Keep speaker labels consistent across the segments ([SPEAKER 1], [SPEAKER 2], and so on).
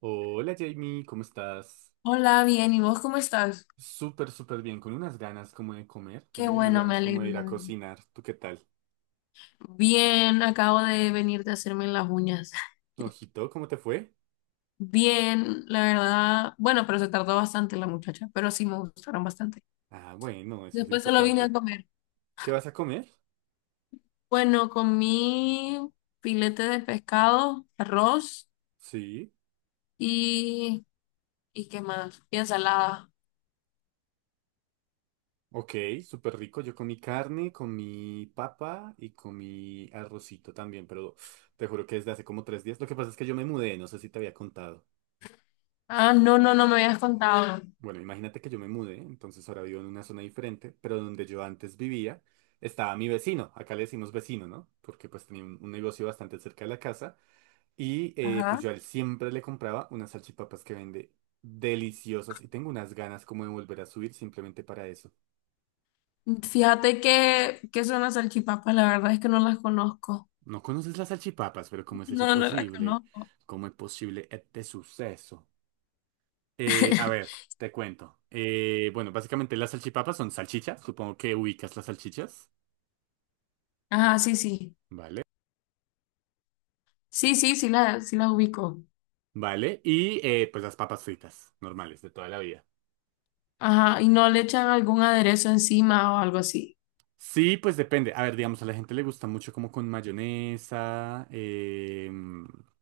[SPEAKER 1] Hola Jamie, ¿cómo estás?
[SPEAKER 2] Hola, bien, ¿y vos cómo estás?
[SPEAKER 1] Súper bien, con unas ganas como de comer,
[SPEAKER 2] Qué
[SPEAKER 1] tengo unas
[SPEAKER 2] bueno, me
[SPEAKER 1] ganas como
[SPEAKER 2] alegro,
[SPEAKER 1] de ir
[SPEAKER 2] la
[SPEAKER 1] a
[SPEAKER 2] verdad.
[SPEAKER 1] cocinar. ¿Tú qué tal?
[SPEAKER 2] Bien, acabo de venir de hacerme las uñas.
[SPEAKER 1] Ojito, ¿cómo te fue?
[SPEAKER 2] Bien, la verdad. Bueno, pero se tardó bastante la muchacha, pero sí me gustaron bastante.
[SPEAKER 1] Ah, bueno, eso es lo
[SPEAKER 2] Después se lo vine a
[SPEAKER 1] importante.
[SPEAKER 2] comer.
[SPEAKER 1] ¿Qué vas a comer?
[SPEAKER 2] Bueno, comí filete de pescado, arroz
[SPEAKER 1] Sí,
[SPEAKER 2] y... ¿Y qué más? Y ensalada.
[SPEAKER 1] ok, súper rico. Yo comí carne, comí papa y comí arrocito también, pero te juro que desde hace como tres días. Lo que pasa es que yo me mudé, no sé si te había contado.
[SPEAKER 2] Ah, no, no, no me habías contado.
[SPEAKER 1] Bueno, imagínate que yo me mudé, entonces ahora vivo en una zona diferente, pero donde yo antes vivía estaba mi vecino, acá le decimos vecino, ¿no? Porque pues tenía un negocio bastante cerca de la casa y pues
[SPEAKER 2] Ajá.
[SPEAKER 1] yo a él siempre le compraba unas salchipapas que vende deliciosas y tengo unas ganas como de volver a subir simplemente para eso.
[SPEAKER 2] Fíjate que son las salchipapas, la verdad es que no las conozco.
[SPEAKER 1] No conoces las salchipapas, pero ¿cómo es eso
[SPEAKER 2] No, no las
[SPEAKER 1] posible?
[SPEAKER 2] conozco.
[SPEAKER 1] ¿Cómo es posible este suceso? A ver, te cuento. Bueno, básicamente las salchipapas son salchichas, supongo que ubicas las salchichas,
[SPEAKER 2] Ajá, sí, sí.
[SPEAKER 1] ¿vale?
[SPEAKER 2] Sí, sí, sí sí la ubico.
[SPEAKER 1] ¿Vale? Y pues las papas fritas, normales, de toda la vida.
[SPEAKER 2] Ajá, ¿y no le echan algún aderezo encima o algo así?
[SPEAKER 1] Sí, pues depende. A ver, digamos, a la gente le gusta mucho como con mayonesa,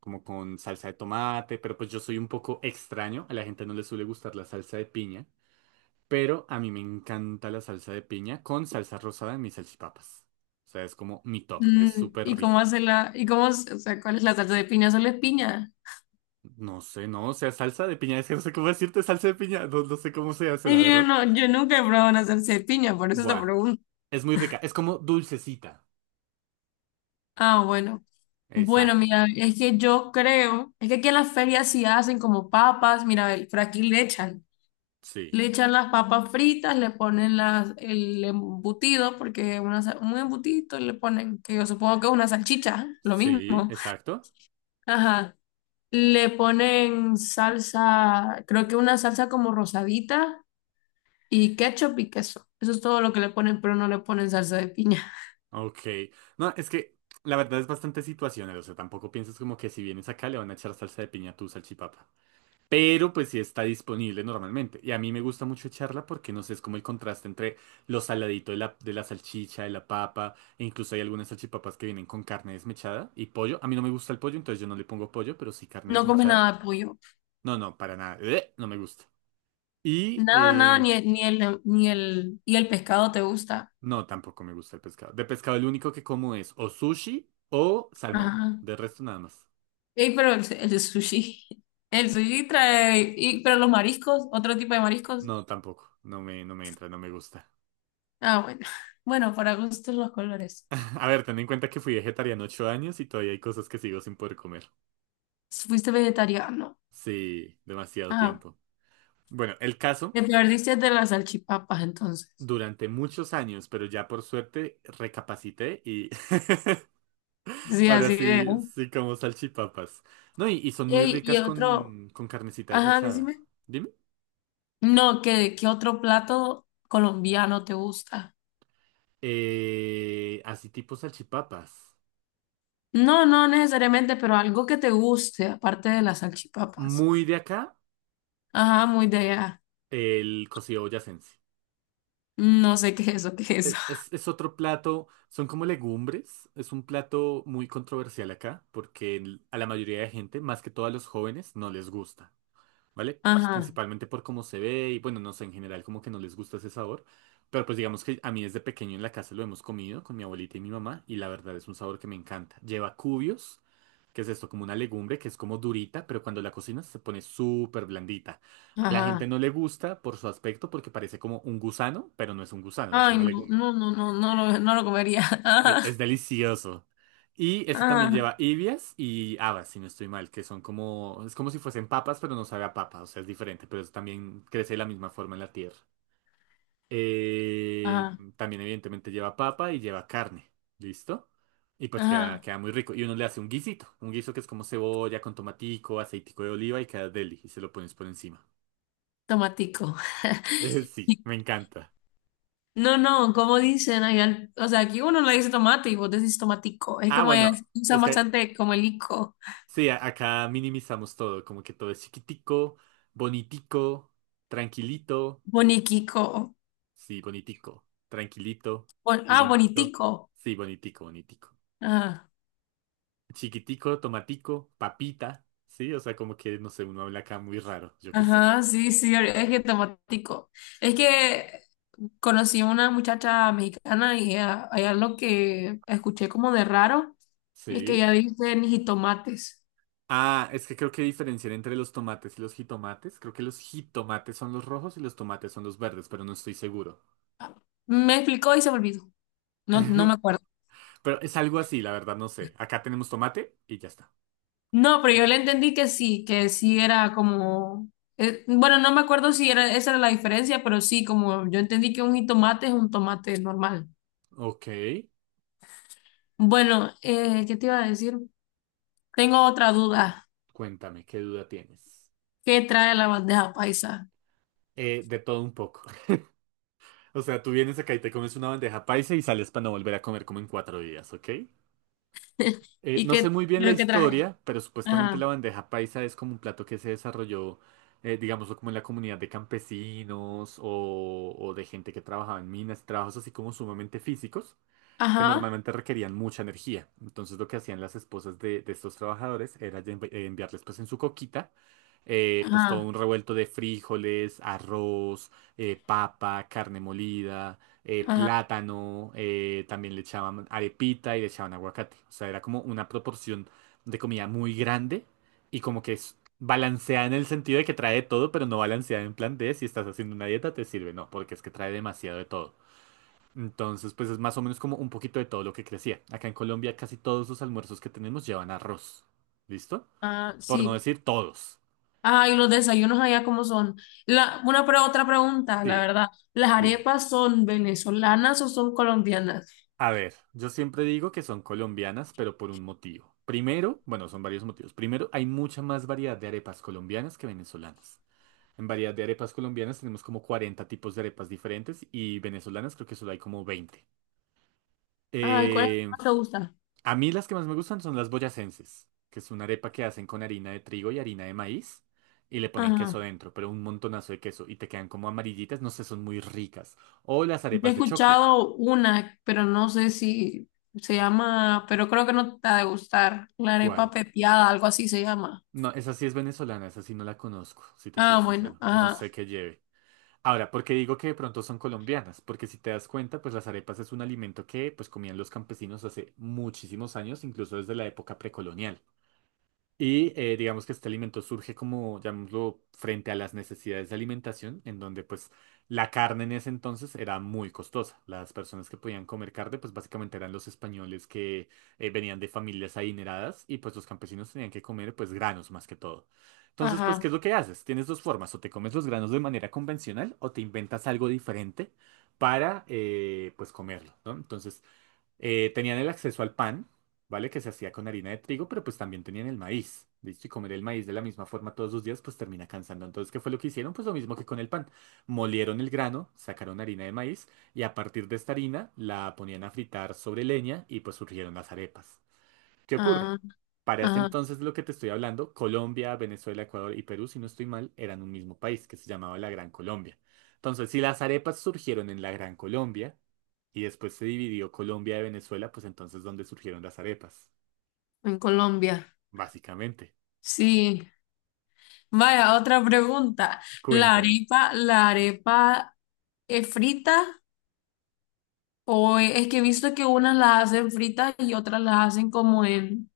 [SPEAKER 1] como con salsa de tomate, pero pues yo soy un poco extraño. A la gente no le suele gustar la salsa de piña, pero a mí me encanta la salsa de piña con salsa rosada en mis salchipapas. O sea, es como mi top, es súper
[SPEAKER 2] ¿Y cómo
[SPEAKER 1] rico.
[SPEAKER 2] hace y cómo, o sea, cuál es la salsa de piña? ¿Solo es piña?
[SPEAKER 1] No sé, no, o sea, salsa de piña, es que no sé cómo decirte salsa de piña, no, no sé cómo se hace, la
[SPEAKER 2] Es que yo
[SPEAKER 1] verdad.
[SPEAKER 2] no, yo nunca he probado una salsa de piña, por eso te
[SPEAKER 1] Buah,
[SPEAKER 2] pregunto.
[SPEAKER 1] es muy rica, es como dulcecita.
[SPEAKER 2] Ah, bueno. Bueno,
[SPEAKER 1] Exacto.
[SPEAKER 2] mira, es que yo creo, es que aquí en las ferias sí hacen como papas, mira, por aquí
[SPEAKER 1] Sí.
[SPEAKER 2] le echan las papas fritas, le ponen las, el embutido, porque una, un embutito le ponen, que yo supongo que es una salchicha, lo
[SPEAKER 1] Sí,
[SPEAKER 2] mismo.
[SPEAKER 1] exacto.
[SPEAKER 2] Ajá. Le ponen salsa, creo que una salsa como rosadita y ketchup y queso. Eso es todo lo que le ponen, pero no le ponen salsa de piña.
[SPEAKER 1] Ok. No, es que la verdad es bastante situacional. O sea, tampoco pienses como que si vienes acá le van a echar salsa de piña a tu salchipapa. Pero pues sí está disponible normalmente. Y a mí me gusta mucho echarla porque no sé, es como el contraste entre lo saladito de la salchicha, de la papa. E incluso hay algunas salchipapas que vienen con carne desmechada y pollo. A mí no me gusta el pollo, entonces yo no le pongo pollo, pero sí carne
[SPEAKER 2] No comes
[SPEAKER 1] desmechada.
[SPEAKER 2] nada de pollo.
[SPEAKER 1] No, no, para nada. No me gusta. Y
[SPEAKER 2] Nada, nada, ni, ni el, y el pescado te gusta.
[SPEAKER 1] no, tampoco me gusta el pescado. De pescado, el único que como es o sushi o salmón.
[SPEAKER 2] Ajá.
[SPEAKER 1] De resto, nada más.
[SPEAKER 2] Ey, pero el sushi. El sushi trae, y, pero los mariscos, otro tipo de mariscos.
[SPEAKER 1] No, tampoco. No me entra, no me gusta.
[SPEAKER 2] Ah, bueno. Bueno, para gustos los colores.
[SPEAKER 1] A ver, ten en cuenta que fui vegetariano 8 años y todavía hay cosas que sigo sin poder comer.
[SPEAKER 2] Fuiste vegetariano.
[SPEAKER 1] Sí, demasiado
[SPEAKER 2] Ah,
[SPEAKER 1] tiempo. Bueno, el caso,
[SPEAKER 2] te perdiste de las salchipapas entonces.
[SPEAKER 1] durante muchos años, pero ya por suerte recapacité y
[SPEAKER 2] Sí,
[SPEAKER 1] ahora
[SPEAKER 2] así de.
[SPEAKER 1] sí, sí como salchipapas. No, y son muy
[SPEAKER 2] Ey, y
[SPEAKER 1] ricas
[SPEAKER 2] otro,
[SPEAKER 1] con carnecita
[SPEAKER 2] ajá,
[SPEAKER 1] desmechada.
[SPEAKER 2] decime.
[SPEAKER 1] Dime.
[SPEAKER 2] No, ¿qué, qué otro plato colombiano te gusta?
[SPEAKER 1] Así tipo salchipapas.
[SPEAKER 2] No, no necesariamente, pero algo que te guste, aparte de las salchipapas.
[SPEAKER 1] Muy de acá,
[SPEAKER 2] Ajá, muy de allá.
[SPEAKER 1] el cocido boyacense.
[SPEAKER 2] No sé qué es eso, qué es eso.
[SPEAKER 1] Es otro plato, son como legumbres, es un plato muy controversial acá, porque el- a la mayoría de gente, más que todo a los jóvenes, no les gusta, ¿vale? Pues
[SPEAKER 2] Ajá,
[SPEAKER 1] principalmente por cómo se ve y bueno, no sé, en general como que no les gusta ese sabor, pero pues digamos que a mí desde pequeño en la casa lo hemos comido con mi abuelita y mi mamá y la verdad es un sabor que me encanta. Lleva cubios. ¿Qué es esto? Como una legumbre que es como durita, pero cuando la cocinas se pone súper blandita. A la gente
[SPEAKER 2] ajá.
[SPEAKER 1] no le gusta por su aspecto porque parece como un gusano, pero no es un gusano, es
[SPEAKER 2] Ay,
[SPEAKER 1] una
[SPEAKER 2] no,
[SPEAKER 1] legumbre.
[SPEAKER 2] no, no, no, no lo comería. Ajá,
[SPEAKER 1] Delicioso. Y eso también
[SPEAKER 2] ajá,
[SPEAKER 1] lleva ibias y habas, si no estoy mal, que son como, es como si fuesen papas, pero no sabe a papa, o sea, es diferente, pero eso también crece de la misma forma en la tierra. Eh,
[SPEAKER 2] ajá,
[SPEAKER 1] También evidentemente lleva papa y lleva carne. ¿Listo? Y pues queda,
[SPEAKER 2] ajá.
[SPEAKER 1] queda muy rico. Y uno le hace un guisito. Un guiso que es como cebolla con tomatico, aceitico de oliva y queda deli. Y se lo pones por encima.
[SPEAKER 2] Tomatico.
[SPEAKER 1] Sí, me encanta.
[SPEAKER 2] No, no, como dicen allá, o sea, aquí uno le dice tomate y vos decís tomatico. Es
[SPEAKER 1] Ah,
[SPEAKER 2] como,
[SPEAKER 1] bueno,
[SPEAKER 2] es,
[SPEAKER 1] es
[SPEAKER 2] usan
[SPEAKER 1] que
[SPEAKER 2] bastante como el ico,
[SPEAKER 1] sí, acá minimizamos todo. Como que todo es chiquitico, bonitico, tranquilito.
[SPEAKER 2] boniquico.
[SPEAKER 1] Sí, bonitico. Tranquilito,
[SPEAKER 2] Ah,
[SPEAKER 1] lindito.
[SPEAKER 2] bonitico.
[SPEAKER 1] Sí, bonitico, bonitico.
[SPEAKER 2] Ajá,
[SPEAKER 1] Chiquitico, tomatico, papita, ¿sí? O sea, como que, no sé, uno habla acá muy raro, yo qué sé,
[SPEAKER 2] ajá, sí, sí, es que tomatico. Es que conocí a una muchacha mexicana y ella, hay algo que escuché como de raro, es que
[SPEAKER 1] ¿sí?
[SPEAKER 2] ella dice ni jitomates.
[SPEAKER 1] Ah, es que creo que diferencian entre los tomates y los jitomates. Creo que los jitomates son los rojos y los tomates son los verdes, pero no estoy seguro.
[SPEAKER 2] Me explicó y se me olvidó. No, no me acuerdo.
[SPEAKER 1] Pero es algo así, la verdad, no sé. Acá tenemos tomate y ya está.
[SPEAKER 2] No, pero yo le entendí que sí era como... Eh, bueno, no me acuerdo si era, esa era la diferencia, pero sí, como yo entendí que un jitomate es un tomate normal.
[SPEAKER 1] Ok,
[SPEAKER 2] Bueno, ¿qué te iba a decir? Tengo otra duda.
[SPEAKER 1] cuéntame, ¿qué duda tienes?
[SPEAKER 2] ¿Qué trae la bandeja paisa?
[SPEAKER 1] De todo un poco. O sea, tú vienes acá y te comes una bandeja paisa y sales para no volver a comer como en cuatro días, ¿ok?
[SPEAKER 2] ¿Y
[SPEAKER 1] No
[SPEAKER 2] qué,
[SPEAKER 1] sé muy bien la
[SPEAKER 2] pero qué trae?
[SPEAKER 1] historia, pero supuestamente
[SPEAKER 2] Ajá,
[SPEAKER 1] la bandeja paisa es como un plato que se desarrolló, digámoslo, como en la comunidad de campesinos o de gente que trabajaba en minas, trabajos así como sumamente físicos que
[SPEAKER 2] ajá,
[SPEAKER 1] normalmente requerían mucha energía. Entonces lo que hacían las esposas de estos trabajadores era ya enviarles pues en su coquita pues todo
[SPEAKER 2] ajá,
[SPEAKER 1] un revuelto de frijoles, arroz, papa, carne molida,
[SPEAKER 2] ajá,
[SPEAKER 1] plátano, también le echaban arepita y le echaban aguacate. O sea, era como una proporción de comida muy grande y como que es balanceada en el sentido de que trae de todo, pero no balanceada en plan de si estás haciendo una dieta te sirve, no, porque es que trae demasiado de todo. Entonces, pues es más o menos como un poquito de todo lo que crecía. Acá en Colombia casi todos los almuerzos que tenemos llevan arroz. ¿Listo?
[SPEAKER 2] ajá,
[SPEAKER 1] Por no
[SPEAKER 2] sí.
[SPEAKER 1] decir todos.
[SPEAKER 2] Ajá, y los desayunos allá cómo son. Una otra pregunta, la
[SPEAKER 1] Sí,
[SPEAKER 2] verdad. ¿Las
[SPEAKER 1] dime.
[SPEAKER 2] arepas son venezolanas o son colombianas?
[SPEAKER 1] A ver, yo siempre digo que son colombianas, pero por un motivo. Primero, bueno, son varios motivos. Primero, hay mucha más variedad de arepas colombianas que venezolanas. En variedad de arepas colombianas tenemos como 40 tipos de arepas diferentes y venezolanas creo que solo hay como 20.
[SPEAKER 2] Ay, ¿cuál es la que
[SPEAKER 1] Eh,
[SPEAKER 2] más te gusta?
[SPEAKER 1] A mí las que más me gustan son las boyacenses, que es una arepa que hacen con harina de trigo y harina de maíz y le ponen queso
[SPEAKER 2] Ajá.
[SPEAKER 1] dentro, pero un montonazo de queso y te quedan como amarillitas, no sé, son muy ricas. O las
[SPEAKER 2] Yo he
[SPEAKER 1] arepas de choclo.
[SPEAKER 2] escuchado una, pero no sé si se llama, pero creo que no te ha de gustar. La arepa
[SPEAKER 1] ¿Cuál?
[SPEAKER 2] pepiada, algo así se llama.
[SPEAKER 1] No, esa sí es venezolana, esa sí no la conozco, si te soy
[SPEAKER 2] Ah, bueno,
[SPEAKER 1] sincero. No
[SPEAKER 2] ajá,
[SPEAKER 1] sé qué lleve. Ahora, ¿por qué digo que de pronto son colombianas? Porque si te das cuenta, pues las arepas es un alimento que pues comían los campesinos hace muchísimos años, incluso desde la época precolonial. Y digamos que este alimento surge como, llamémoslo, frente a las necesidades de alimentación, en donde pues la carne en ese entonces era muy costosa. Las personas que podían comer carne pues básicamente eran los españoles que venían de familias adineradas y pues los campesinos tenían que comer pues granos más que todo. Entonces pues, ¿qué
[SPEAKER 2] ajá,
[SPEAKER 1] es lo que haces? Tienes dos formas, o te comes los granos de manera convencional o te inventas algo diferente para pues comerlo, ¿no? Entonces... Tenían el acceso al pan, ¿vale? Que se hacía con harina de trigo, pero pues también tenían el maíz, ¿listo? Y comer el maíz de la misma forma todos los días, pues termina cansando. Entonces, ¿qué fue lo que hicieron? Pues lo mismo que con el pan. Molieron el grano, sacaron harina de maíz y a partir de esta harina la ponían a fritar sobre leña y pues surgieron las arepas. ¿Qué ocurre?
[SPEAKER 2] ajá,
[SPEAKER 1] Para este
[SPEAKER 2] ajá,
[SPEAKER 1] entonces lo que te estoy hablando, Colombia, Venezuela, Ecuador y Perú, si no estoy mal, eran un mismo país que se llamaba la Gran Colombia. Entonces, si las arepas surgieron en la Gran Colombia y después se dividió Colombia de Venezuela, pues entonces ¿dónde surgieron las arepas?
[SPEAKER 2] en Colombia.
[SPEAKER 1] Básicamente.
[SPEAKER 2] Sí, vaya, otra pregunta.
[SPEAKER 1] Cuéntame.
[SPEAKER 2] La arepa es frita o es que he visto que unas las hacen fritas y otras las hacen como en,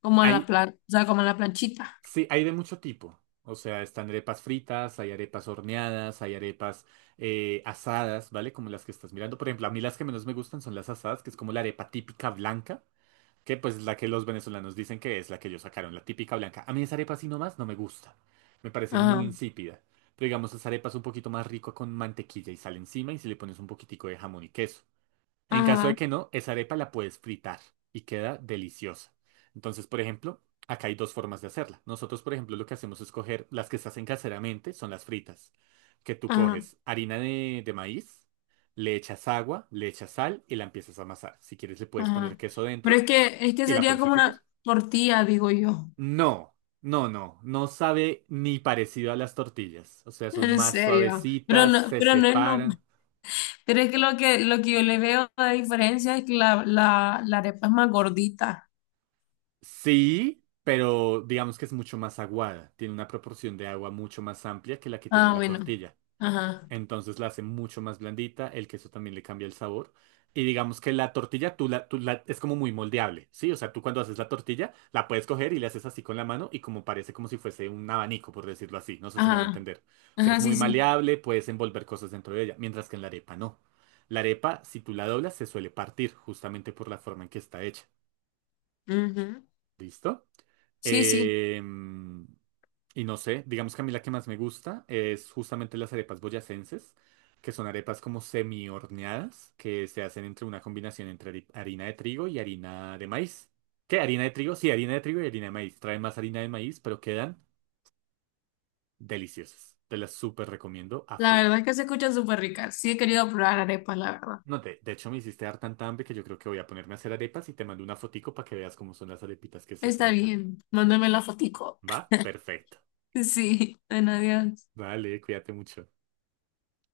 [SPEAKER 2] como en la
[SPEAKER 1] Hay,
[SPEAKER 2] plan, o sea, como en la planchita?
[SPEAKER 1] sí, hay de mucho tipo. O sea, están arepas fritas, hay arepas horneadas, hay arepas asadas, ¿vale? Como las que estás mirando. Por ejemplo, a mí las que menos me gustan son las asadas, que es como la arepa típica blanca. Que pues la que los venezolanos dicen que es la que ellos sacaron, la típica blanca. A mí esa arepa así nomás no me gusta. Me parece muy
[SPEAKER 2] Ajá,
[SPEAKER 1] insípida. Pero digamos, esa arepa es un poquito más rico con mantequilla y sal encima y si le pones un poquitico de jamón y queso. En caso de
[SPEAKER 2] ajá,
[SPEAKER 1] que no, esa arepa la puedes fritar y queda deliciosa. Entonces, por ejemplo, acá hay dos formas de hacerla. Nosotros, por ejemplo, lo que hacemos es coger las que se hacen caseramente, son las fritas. Que tú
[SPEAKER 2] ajá,
[SPEAKER 1] coges harina de maíz, le echas agua, le echas sal y la empiezas a amasar. Si quieres, le puedes poner
[SPEAKER 2] ajá.
[SPEAKER 1] queso
[SPEAKER 2] Pero
[SPEAKER 1] dentro.
[SPEAKER 2] es que
[SPEAKER 1] ¿Y la
[SPEAKER 2] sería
[SPEAKER 1] pones a
[SPEAKER 2] como
[SPEAKER 1] fritar?
[SPEAKER 2] una tortilla, digo yo.
[SPEAKER 1] No, no, no, no sabe ni parecido a las tortillas. O sea, son
[SPEAKER 2] En
[SPEAKER 1] más
[SPEAKER 2] serio,
[SPEAKER 1] suavecitas, se
[SPEAKER 2] pero no es lo,
[SPEAKER 1] separan.
[SPEAKER 2] pero es que lo que yo le veo la diferencia es que la arepa es más gordita.
[SPEAKER 1] Sí, pero digamos que es mucho más aguada. Tiene una proporción de agua mucho más amplia que la que tiene
[SPEAKER 2] Ah,
[SPEAKER 1] la
[SPEAKER 2] bueno.
[SPEAKER 1] tortilla.
[SPEAKER 2] Ajá,
[SPEAKER 1] Entonces la hace mucho más blandita, el queso también le cambia el sabor. Y digamos que la tortilla tú es como muy moldeable, ¿sí? O sea, tú cuando haces la tortilla la puedes coger y le haces así con la mano y como parece como si fuese un abanico, por decirlo así. No sé si me hago
[SPEAKER 2] ajá,
[SPEAKER 1] entender. O sea,
[SPEAKER 2] ajá,
[SPEAKER 1] es
[SPEAKER 2] sí,
[SPEAKER 1] muy
[SPEAKER 2] sí.
[SPEAKER 1] maleable, puedes envolver cosas dentro de ella, mientras que en la arepa no. La arepa, si tú la doblas, se suele partir justamente por la forma en que está hecha.
[SPEAKER 2] Ujú.
[SPEAKER 1] ¿Listo?
[SPEAKER 2] Sí, sí,
[SPEAKER 1] Eh, y no sé, digamos que a mí la que más me gusta es justamente las arepas boyacenses, que son arepas como semi horneadas, que se hacen entre una combinación entre harina de trigo y harina de maíz. ¿Qué? ¿Harina de trigo? Sí, harina de trigo y harina de maíz. Traen más harina de maíz, pero quedan deliciosas. Te las súper recomiendo a
[SPEAKER 2] la
[SPEAKER 1] full.
[SPEAKER 2] verdad es que se escuchan súper ricas. Sí, he querido probar arepas, la verdad.
[SPEAKER 1] No, de hecho me hiciste dar tanta hambre que yo creo que voy a ponerme a hacer arepas y te mando una fotico para que veas cómo son las arepitas que se hacen
[SPEAKER 2] Está
[SPEAKER 1] acá.
[SPEAKER 2] bien, mándame la fotico.
[SPEAKER 1] ¿Va? Perfecto.
[SPEAKER 2] Sí, bueno, adiós.
[SPEAKER 1] Vale, cuídate mucho.